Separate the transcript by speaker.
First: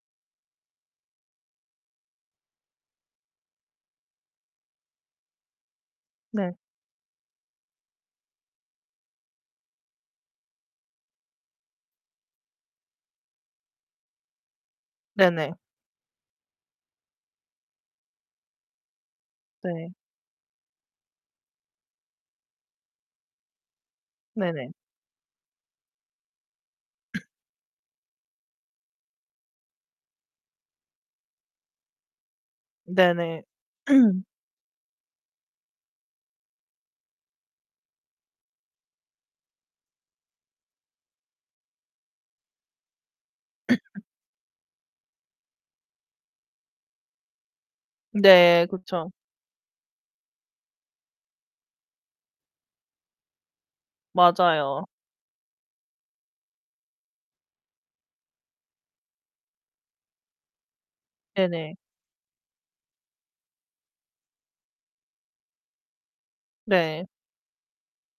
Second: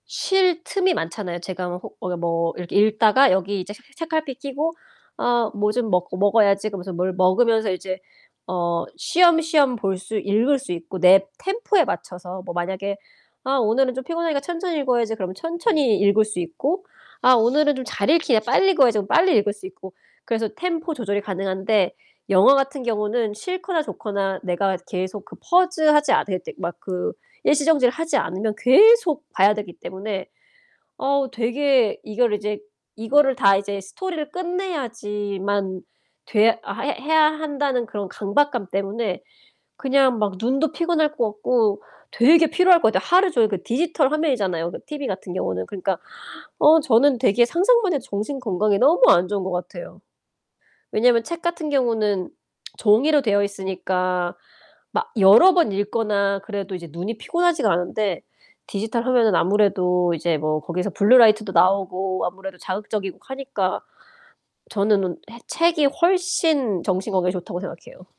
Speaker 1: 쉴 틈이 많잖아요. 제가 뭐 호 어 뭐 이렇게 읽다가 여기 이제 채 책갈피 끼고 '아 뭐 좀 먹고
Speaker 2: 네.
Speaker 1: 먹어야지.' 그러면서 뭘 먹으면서 이제 어 쉬엄쉬엄 볼 수 읽을 수 있고 내 템포에 맞춰서 뭐 만약에 '아 오늘은 좀 피곤하니까 천천히 읽어야지.' 그럼
Speaker 2: 네네.
Speaker 1: 천천히 읽을 수 있고 '아 오늘은 좀 잘 읽히네. 빨리 읽어야지.' 빨리 읽을 수
Speaker 2: 네.
Speaker 1: 있고. 그래서 템포 조절이 가능한데 영화 같은 경우는 싫거나 좋거나
Speaker 2: 네네.
Speaker 1: 내가 계속 그 pause 하지 않을 때 막 그 일시정지를 하지 않으면 계속 봐야 되기 때문에 어 되게 이거를 이제 이거를
Speaker 2: 네네.
Speaker 1: 다 이제 스토리를 끝내야지만 돼야 해 해야 한다는 그런 강박감 때문에 그냥 막 눈도 피곤할 것 같고 되게 피로할 것 같아. 하루 종일 그 디지털 화면이잖아요 그 TV 같은 경우는. 그러니까 어 저는 되게 상상만 해도 정신
Speaker 2: 네
Speaker 1: 건강에 너무
Speaker 2: 그쵸.
Speaker 1: 안 좋은 것 같아요. 왜냐면 책 같은 경우는 종이로 되어 있으니까
Speaker 2: 맞아요.
Speaker 1: 막 여러 번 읽거나 그래도 이제 눈이 피곤하지가 않은데 디지털 화면은 아무래도 이제 뭐 거기서 블루 라이트도
Speaker 2: 네네.
Speaker 1: 나오고 아무래도 자극적이고 하니까 저는 는 해 책이 훨씬
Speaker 2: 네.
Speaker 1: 정신 건강에 좋다고 생각해요.